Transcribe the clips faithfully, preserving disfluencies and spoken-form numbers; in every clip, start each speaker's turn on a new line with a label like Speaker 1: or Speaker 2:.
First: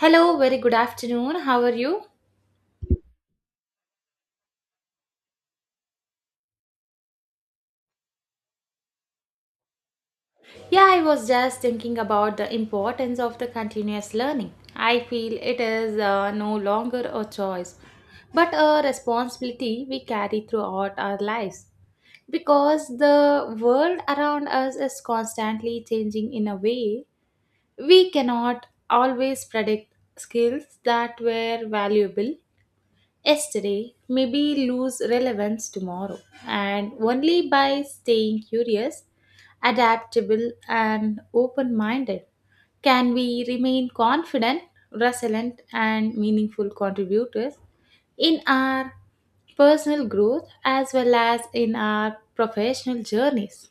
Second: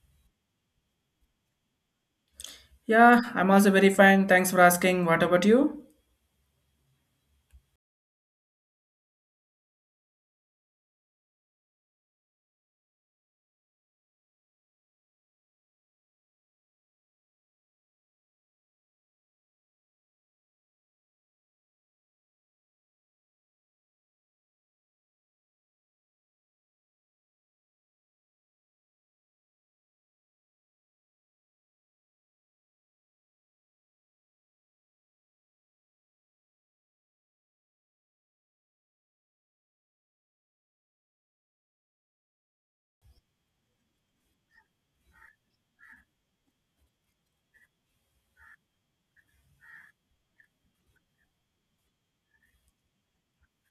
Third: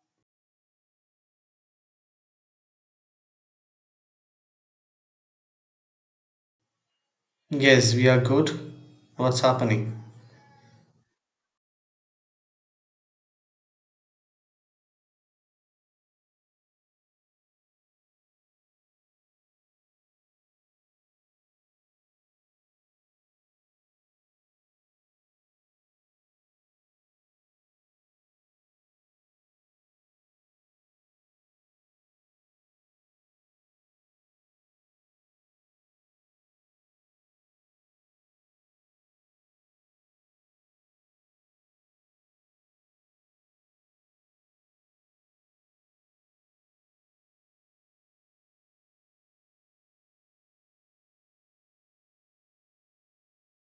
Speaker 1: Hello, very good afternoon. How are you?
Speaker 2: Yeah, I'm also very fine. Thanks for asking. What about you?
Speaker 3: Yes, we are good. What's happening?
Speaker 1: Yeah, I was just thinking about the importance of the continuous learning. I feel it is uh, no longer a choice, but a responsibility we carry throughout our lives because the world around us is constantly changing in a way we cannot always predict skills that were valuable yesterday maybe lose relevance tomorrow, and only by staying curious, adaptable, and open minded can we remain confident, resilient, and meaningful contributors in our personal growth as well as in our professional journeys.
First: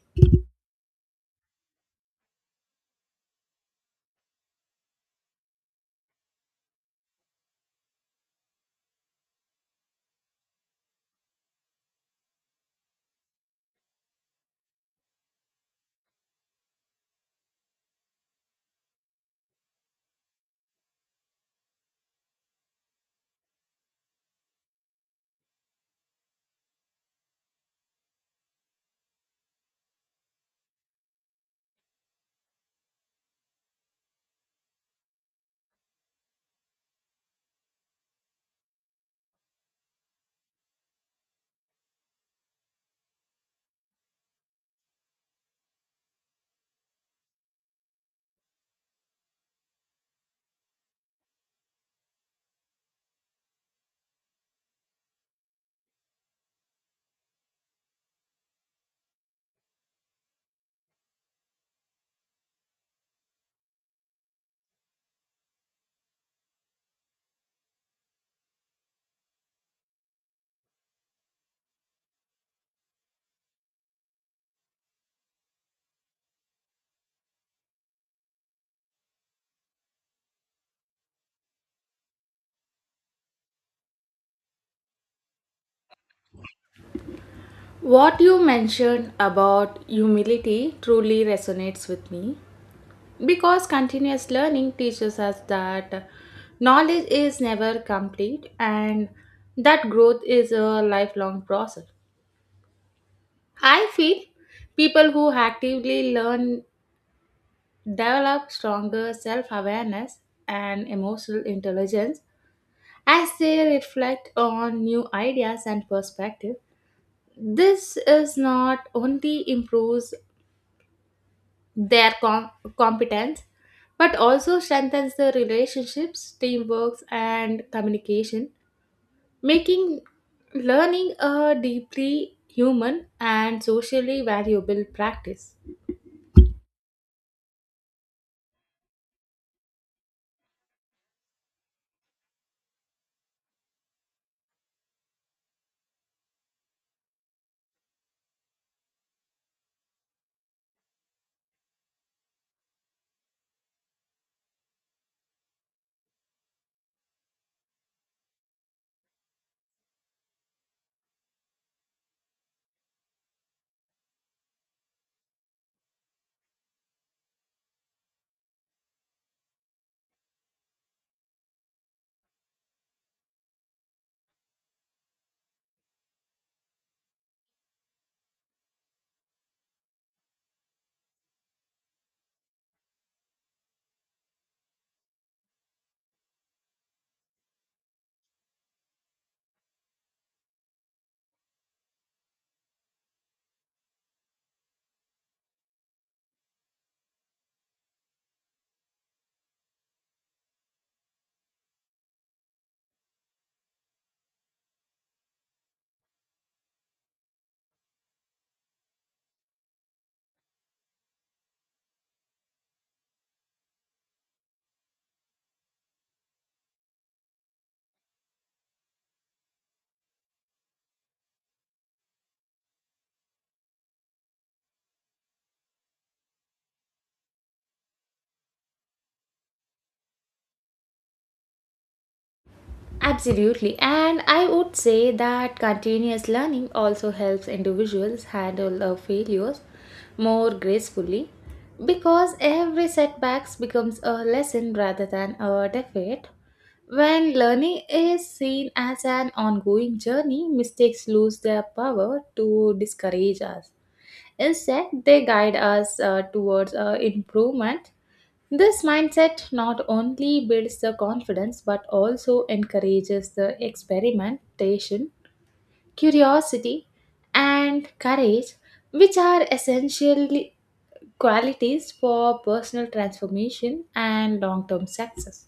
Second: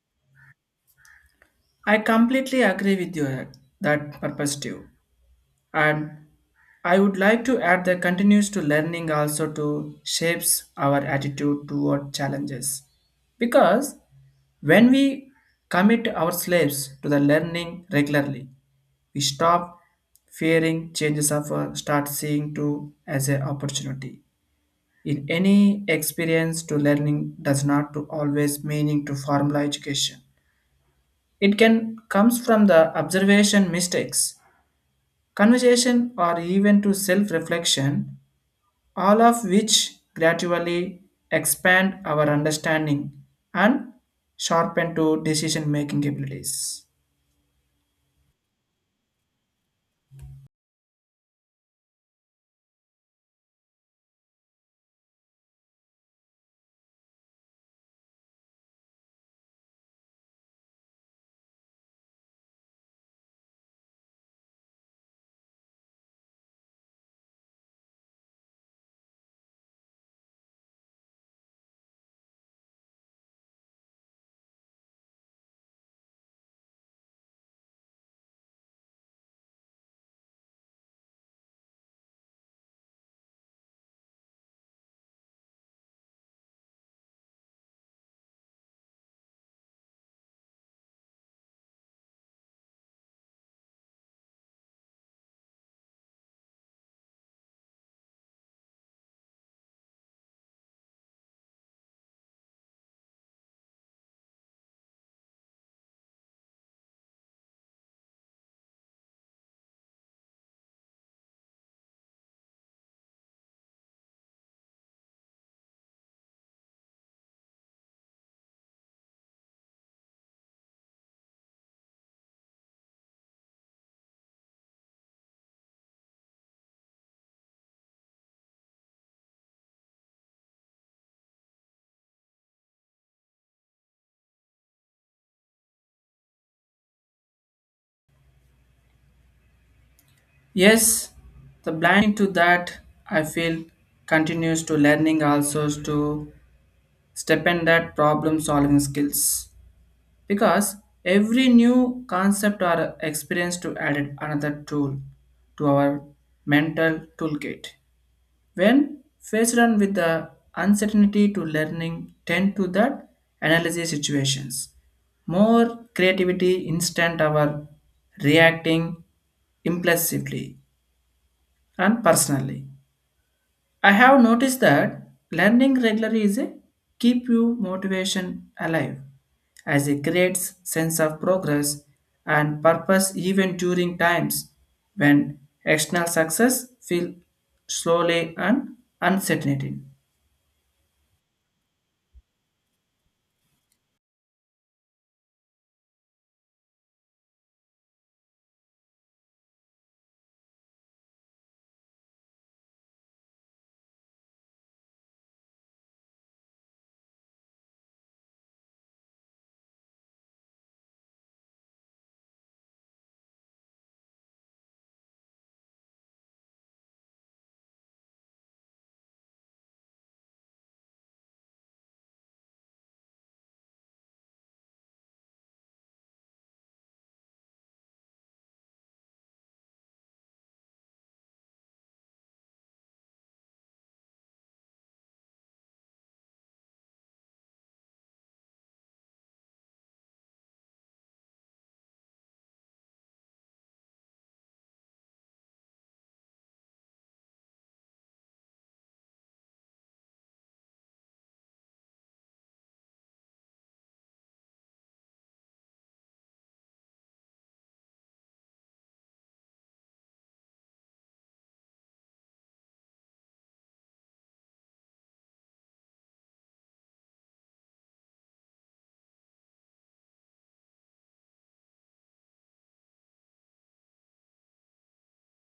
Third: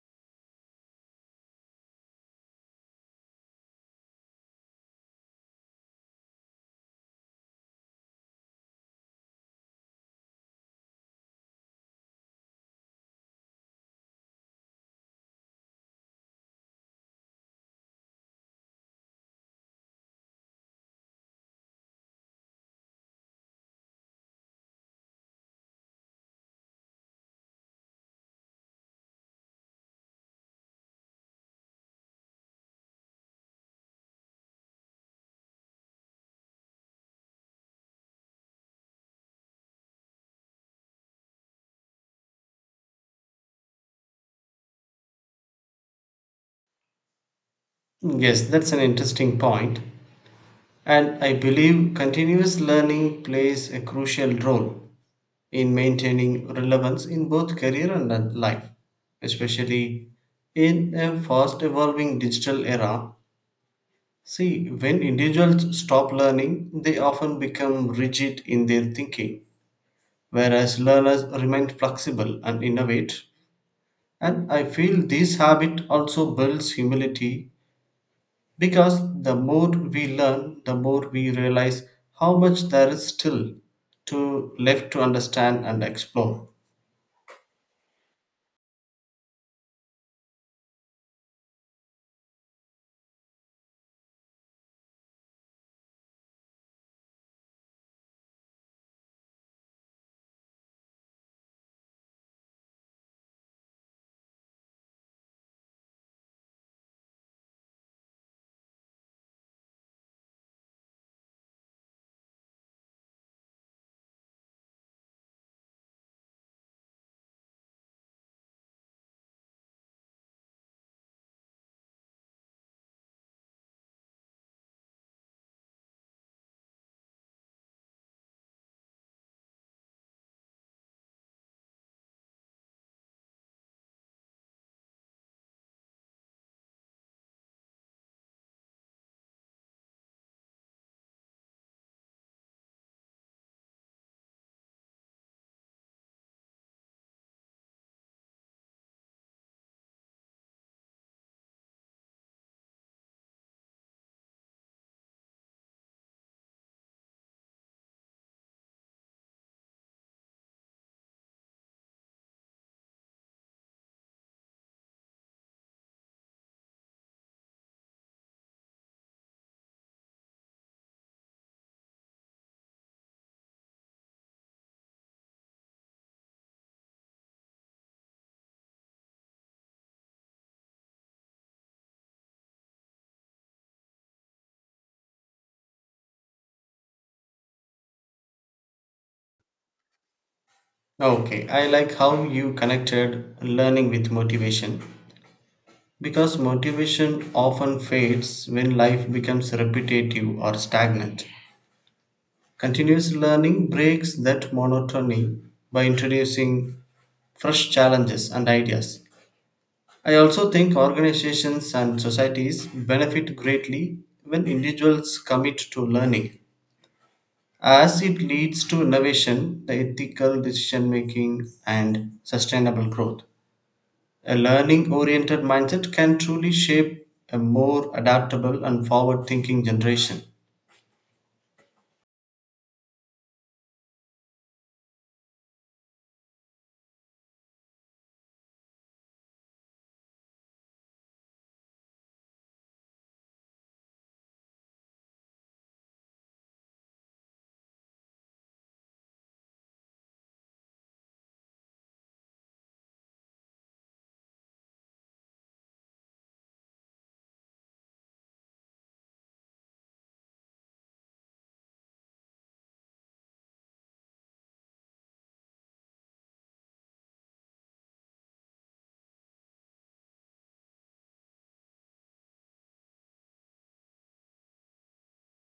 Speaker 2: I completely agree with you uh, that perspective. And I would like to add that continues to learning also to shapes our attitude toward challenges. Because when we commit our slaves to the learning regularly, we stop fearing changes of uh, start seeing to as an opportunity. In any experience to learning does not to always meaning to formal education. It can comes from the observation mistakes, conversation or even to self-reflection, all of which gradually expand our understanding and sharpen to decision-making abilities.
Speaker 3: Yes, that's an interesting point. And I believe continuous learning plays a crucial role in maintaining relevance in both career and uh, life, especially in a fast evolving digital era. See, when individuals stop learning, they often become rigid in their thinking, whereas learners remain flexible and innovate. And I feel this habit also builds humility, because the more we learn, the more we realize how much there is still to left to understand and explore.
Speaker 1: What you mentioned about humility truly resonates with me because continuous learning teaches us that knowledge is never complete and that growth is a lifelong process. I feel people who actively learn develop stronger self awareness and emotional intelligence as they reflect on new ideas and perspectives. This is not only improves their com- competence but also strengthens the relationships teamwork and communication making learning a deeply human and socially valuable practice.
Speaker 2: Yes, the blind to that I feel continues to learning also to step in that problem solving skills because every new concept or experience to add another tool to our mental toolkit when faced on with the uncertainty to learning tend to that analysis situations more creativity instant our reacting impulsively and personally I have noticed that learning regularly is a keep you motivation alive as it creates sense of progress and purpose even during times when external success feel slowly and uncertain.
Speaker 3: Okay, I like how you connected learning with motivation because motivation often fades when life becomes repetitive or stagnant. Continuous learning breaks that monotony by introducing fresh challenges and ideas. I also think organizations and societies benefit greatly when individuals commit to learning, as it leads to innovation, the ethical decision making, and sustainable growth. A learning oriented mindset can truly shape a more adaptable and forward thinking generation.
Speaker 1: Absolutely. And I would say that continuous learning also helps individuals handle their failures more gracefully because every setbacks becomes a lesson rather than a defeat. When learning is seen as an ongoing journey, mistakes lose their power to discourage us. Instead, they guide us uh, towards uh, improvement. This mindset not only builds the confidence but also encourages the experimentation, curiosity, and courage, which are essential qualities for personal transformation and long term success.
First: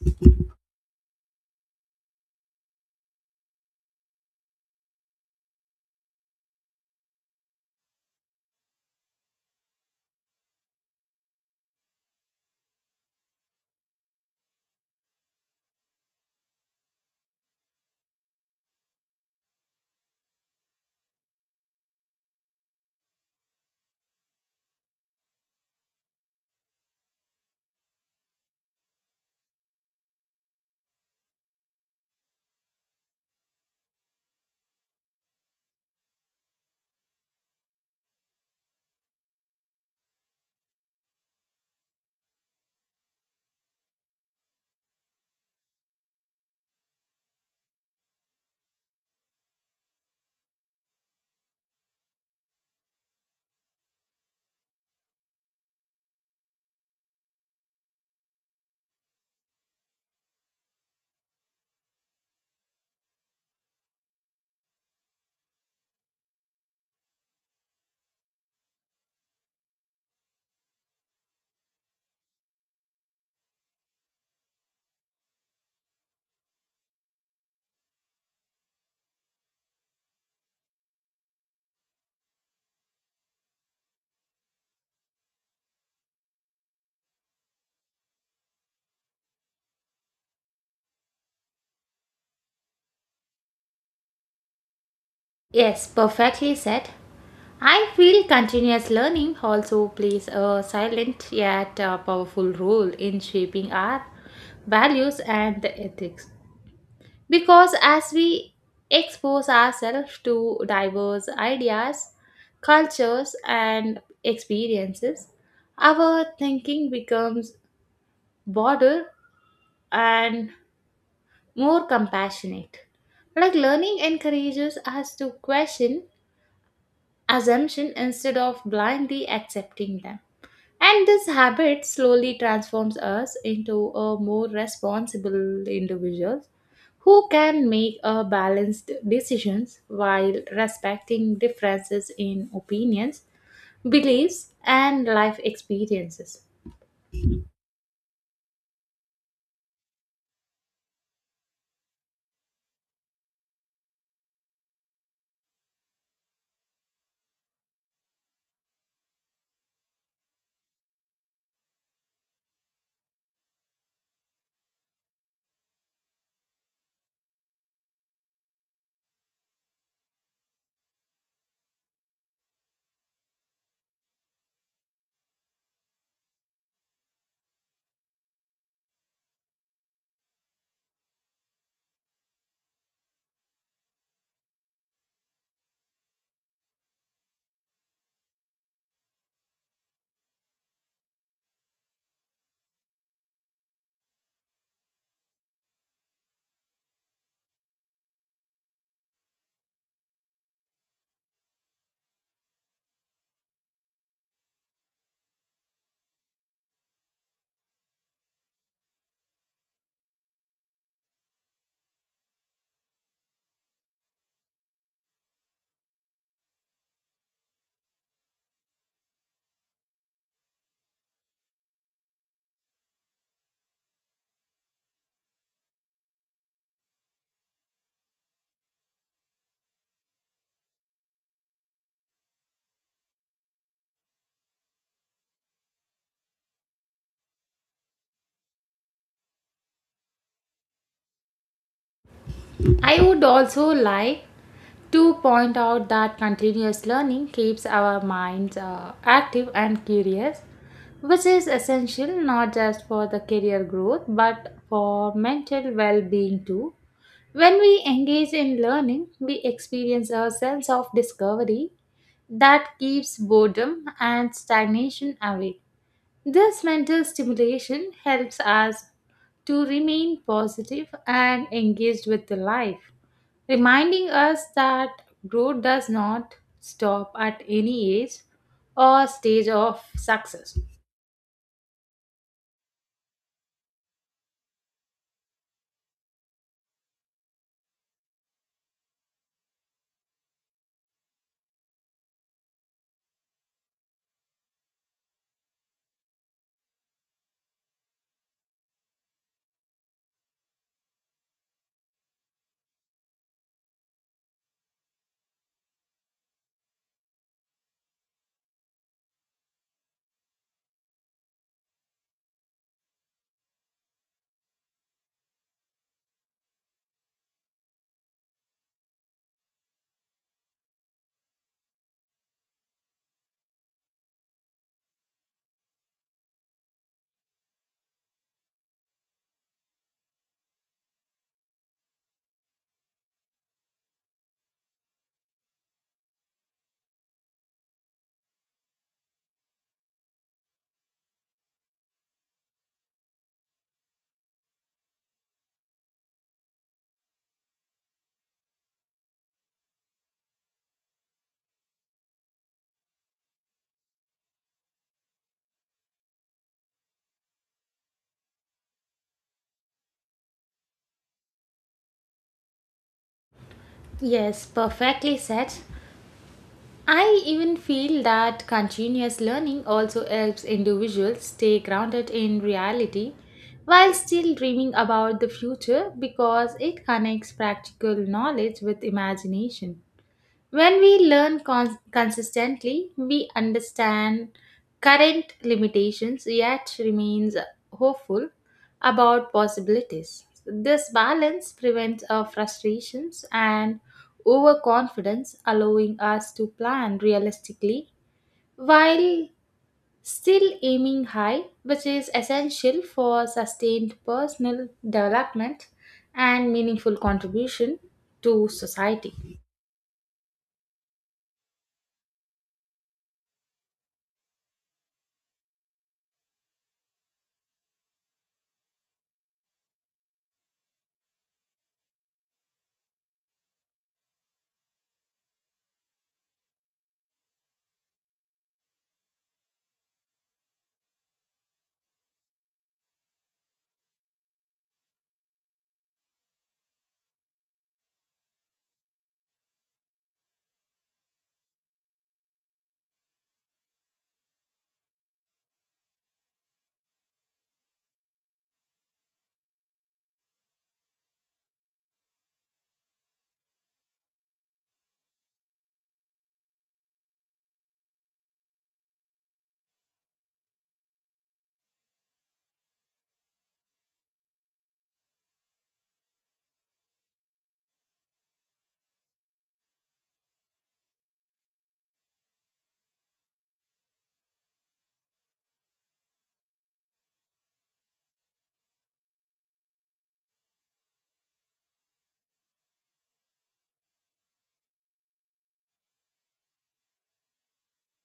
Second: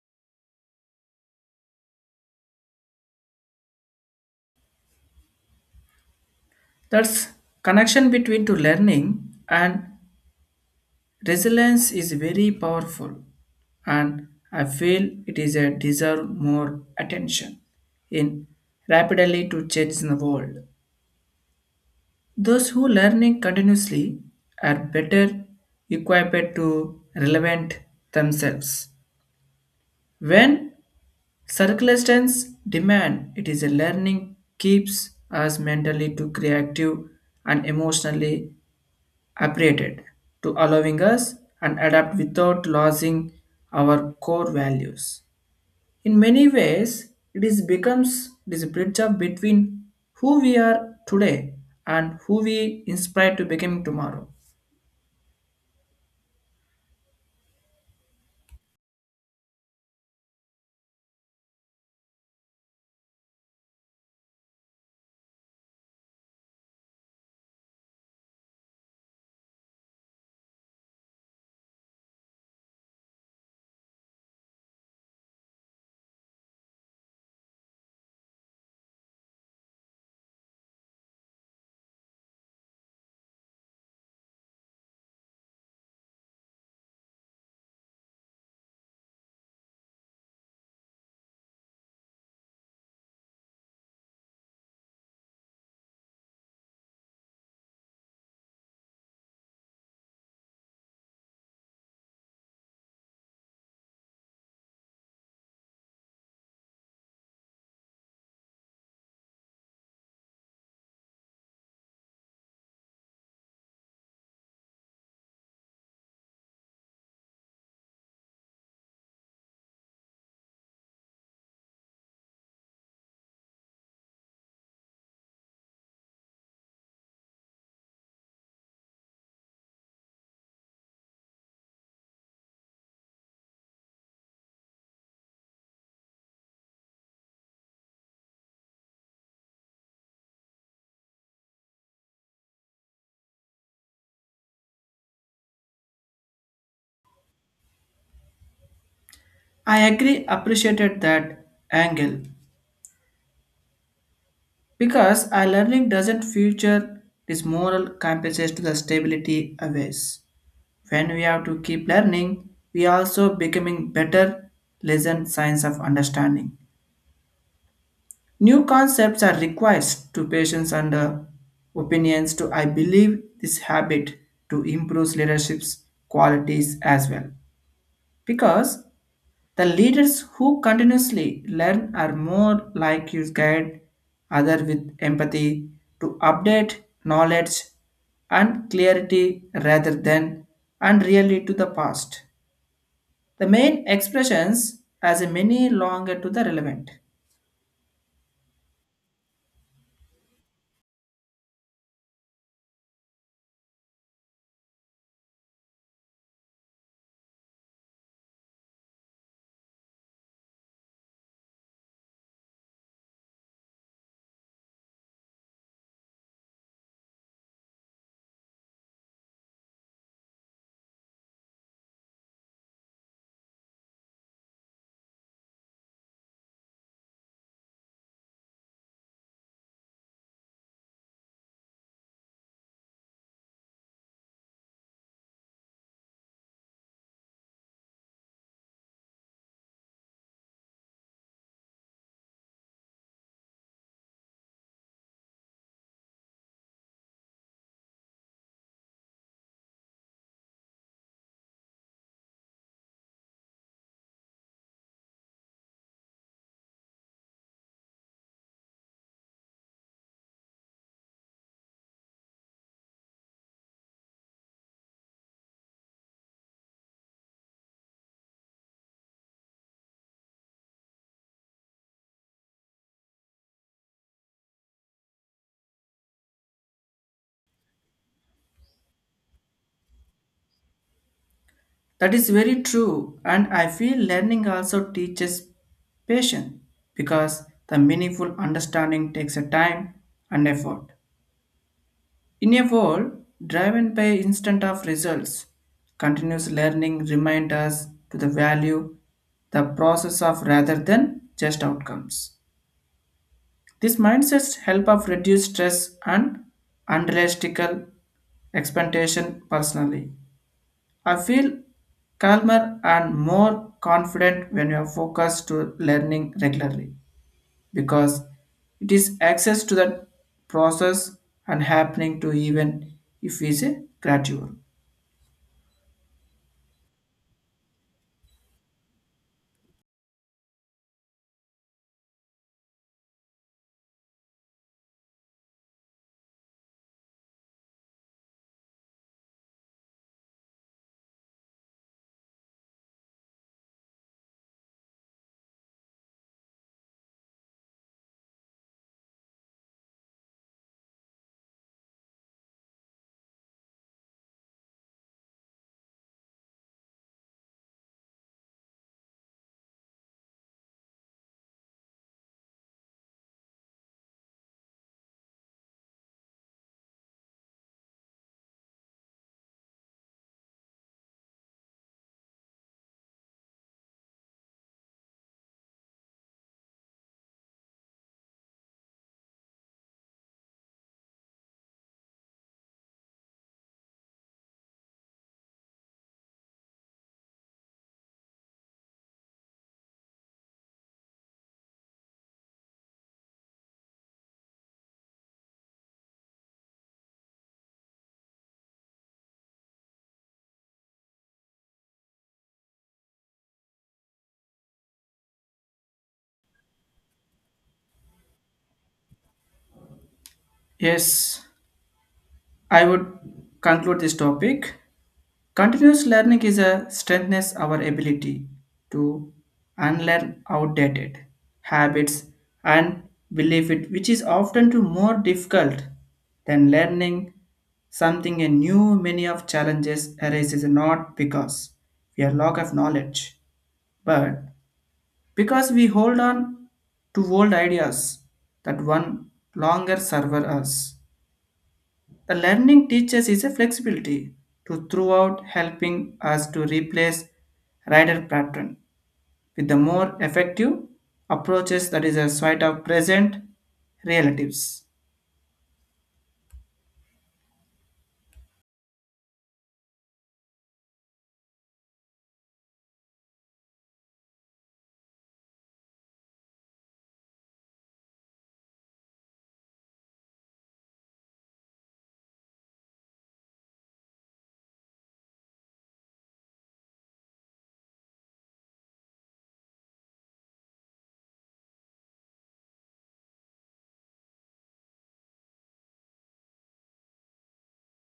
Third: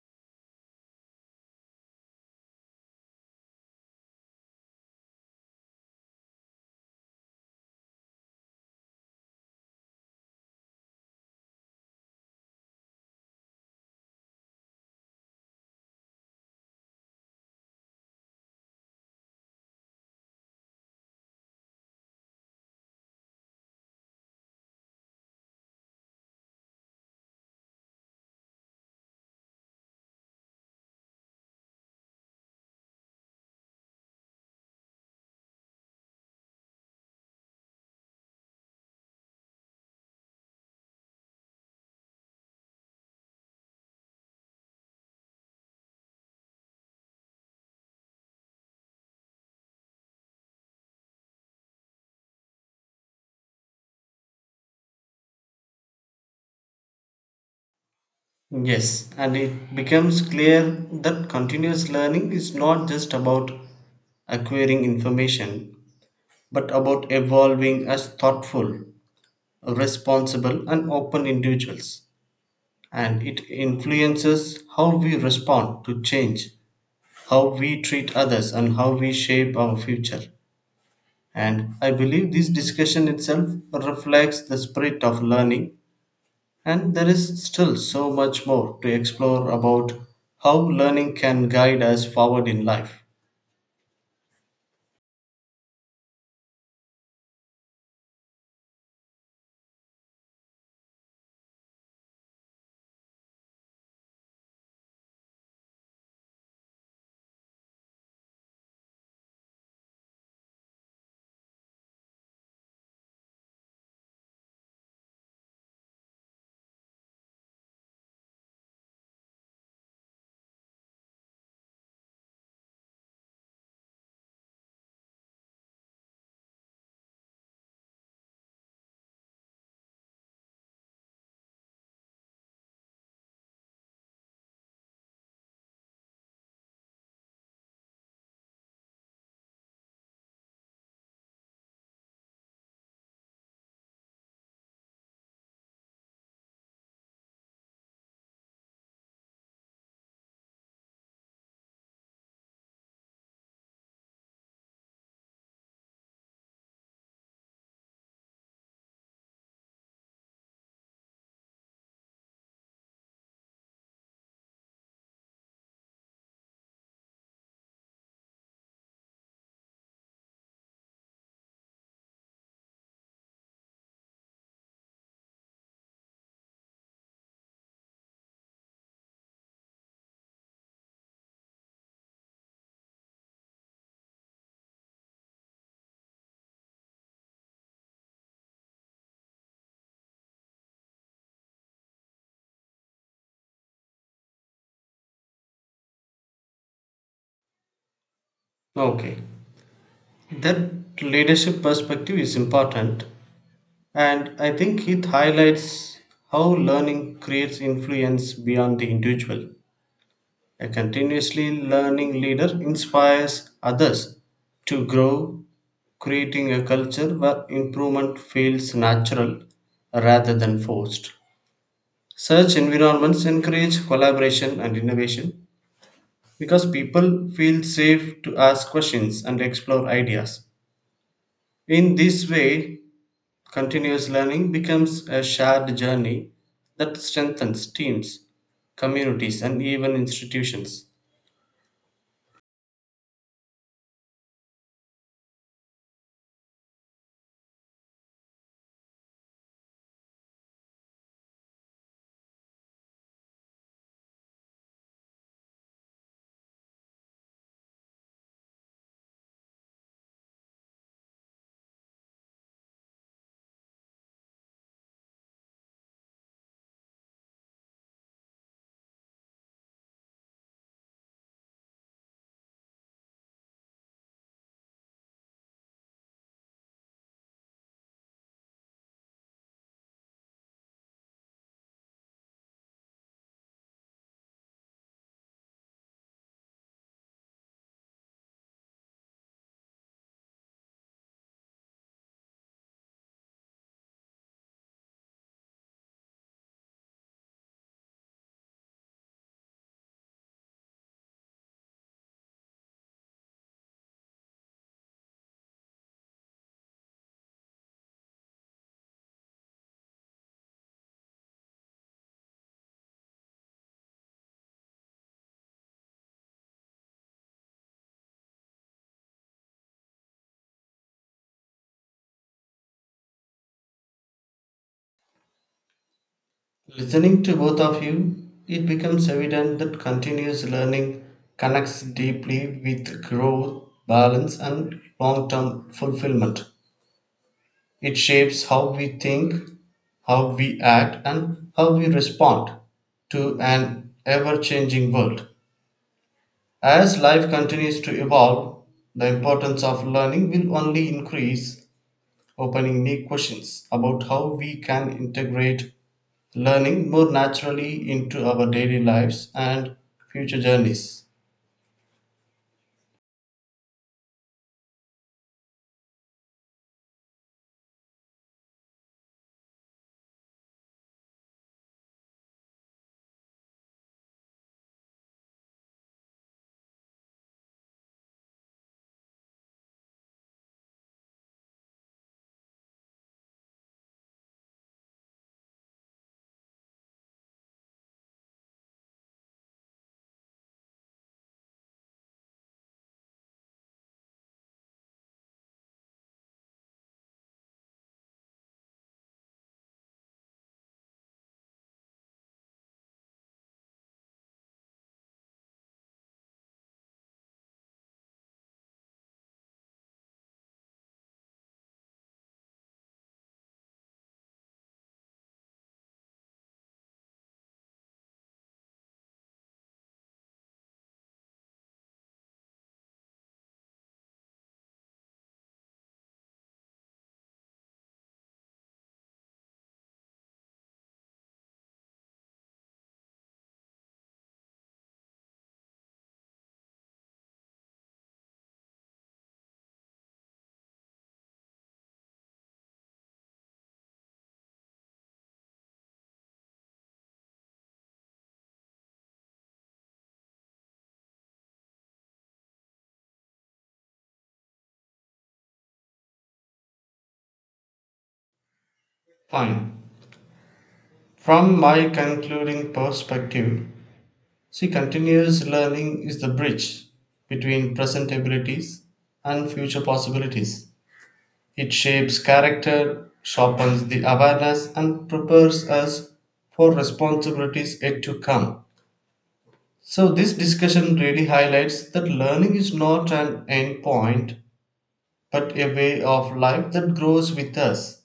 Speaker 2: That's connection between to learning and resilience is very powerful and I feel it is a deserve more attention in rapidly to change in the world. Those who learning continuously are better equipped to relevant themselves. When circumstances demand, it is a learning keeps us mentally to creative and emotionally operated to allowing us and adapt without losing our core values. In many ways, it is becomes it is a bridge of between who we are today and who we inspire to become tomorrow.
Speaker 3: Yes, and it becomes clear that continuous learning is not just about acquiring information, but about evolving as thoughtful responsible, and open individuals, and it influences how we respond to change, how we treat others, and how we shape our future. And I believe this discussion itself reflects the spirit of learning, and there is still so much more to explore about how learning can guide us forward in life.
Speaker 1: Yes, perfectly said. I feel continuous learning also plays a silent yet uh, powerful role in shaping our values and ethics. Because as we expose ourselves to diverse ideas, cultures, and experiences, our thinking becomes broader and more compassionate. Like learning encourages us to question assumption instead of blindly accepting them. And this habit slowly transforms us into a more responsible individuals who can make a balanced decisions while respecting differences in opinions, beliefs and life experiences.
Speaker 2: I agree appreciated that angle because our learning doesn't future this moral compass to the stability aways. When we have to keep learning, we also becoming better lesson science of understanding. New concepts are required to patients and uh, opinions to I believe this habit to improve leadership's qualities as well. Because the leaders who continuously learn are more like you guide others with empathy to update knowledge and clarity rather than and really to the past. The main expressions as a many longer to the relevant.
Speaker 3: Okay, that leadership perspective is important, and I think it highlights how learning creates influence beyond the individual. A continuously learning leader inspires others to grow, creating a culture where improvement feels natural rather than forced. Such environments encourage collaboration and innovation because people feel safe to ask questions and explore ideas. In this way, continuous learning becomes a shared journey that strengthens teams, communities, and even institutions.
Speaker 1: I would also like to point out that continuous learning keeps our minds uh, active and curious, which is essential not just for the career growth but for mental well being too. When we engage in learning, we experience a sense of discovery that keeps boredom and stagnation away. This mental stimulation helps us to remain positive and engaged with the life, reminding us that growth does not stop at any age or stage of success.
Speaker 2: That is very true, and I feel learning also teaches patience because the meaningful understanding takes a time and effort. In a world driven by instant of results, continuous learning reminds us to the value the process of rather than just outcomes. This mindsets help of reduce stress and unrealistic expectation personally. I feel calmer and more confident when you are focused to learning regularly because it is access to that process and happening to even if it is a gradual.
Speaker 3: Listening to both of you, it becomes evident that continuous learning connects deeply with growth, balance, and long term fulfillment. It shapes how we think, how we act, and how we respond to an ever changing world. As life continues to evolve, the importance of learning will only increase, opening new questions about how we can integrate learning more naturally into our daily lives and future journeys.
Speaker 1: Yes, perfectly said. I even feel that continuous learning also helps individuals stay grounded in reality while still dreaming about the future because it connects practical knowledge with imagination. When we learn cons- consistently, we understand current limitations yet remains hopeful about possibilities. This balance prevents our frustrations and overconfidence, allowing us to plan realistically while still aiming high, which is essential for sustained personal development and meaningful contribution to society.
Speaker 2: Yes, I would conclude this topic. Continuous learning is a strengthens our ability to unlearn outdated habits and belief it, which is often to more difficult than learning something new. Many of challenges arises not because we are lack of knowledge, but because we hold on to old ideas that one longer serve us. The learning teaches is a flexibility to throughout helping us to replace rider pattern with the more effective approaches that is a sort of present relatives.
Speaker 3: Fine. From my concluding perspective, see, continuous learning is the bridge between present abilities and future possibilities. It shapes character, sharpens the awareness, and prepares us for responsibilities yet to come. So, this discussion really highlights that learning is not an end point but a way of life that grows with us.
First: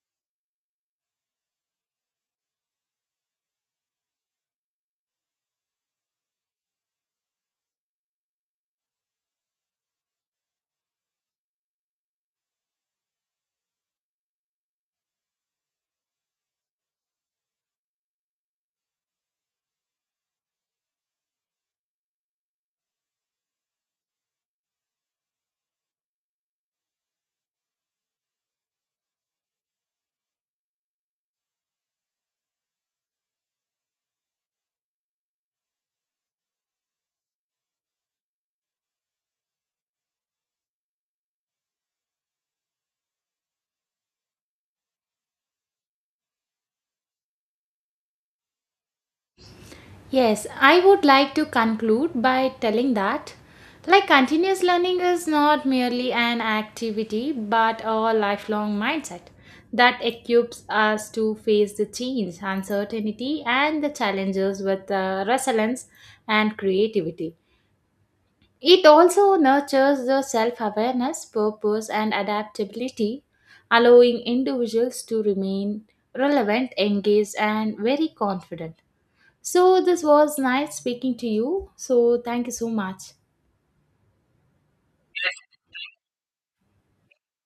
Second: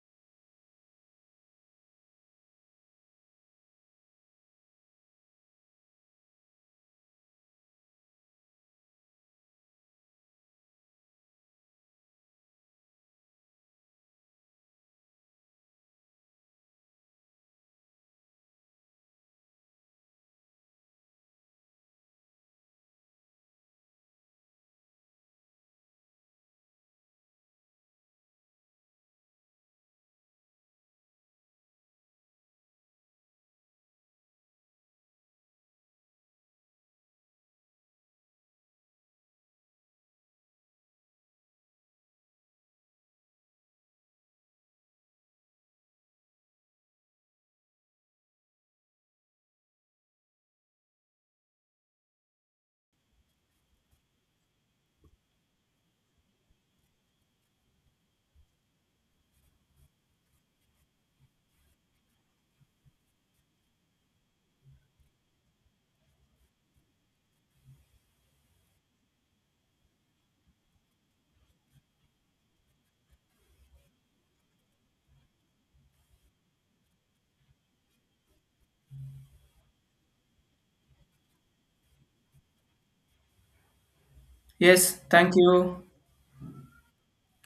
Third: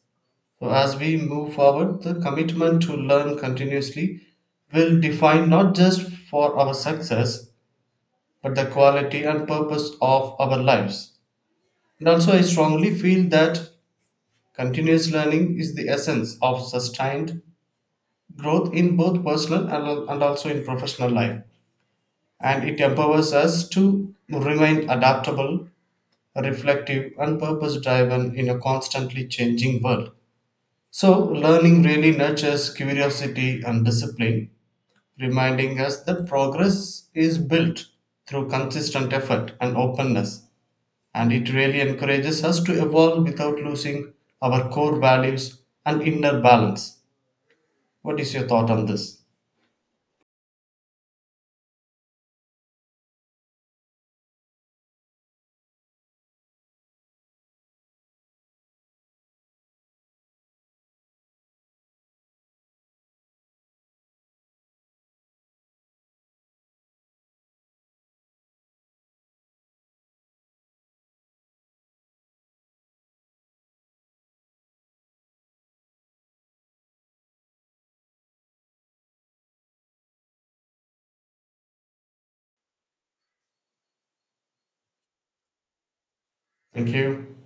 Speaker 3: So, as we move forward, the commitment to learn continuously will define not just for our success but the quality and purpose of our lives. And also, I strongly feel that continuous learning is the essence of sustained growth in both personal and, and also in professional life, and it empowers us to remain adaptable, reflective, and purpose driven in a constantly changing world. So, learning really nurtures curiosity and discipline, reminding us that progress is built through consistent effort and openness, and it really encourages us to evolve without losing our core values and inner balance. What is your thought on this?
Speaker 1: Yes, I would like to conclude by telling that like continuous learning is not merely an activity but a lifelong mindset that equips us to face the change, uncertainty and the challenges with uh, resilience and creativity. It also nurtures the self-awareness, purpose and adaptability, allowing individuals to remain relevant, engaged and very confident. So, this was nice speaking to you. So, thank you so much.
Speaker 2: Yes, thank you.
Speaker 3: Thank you.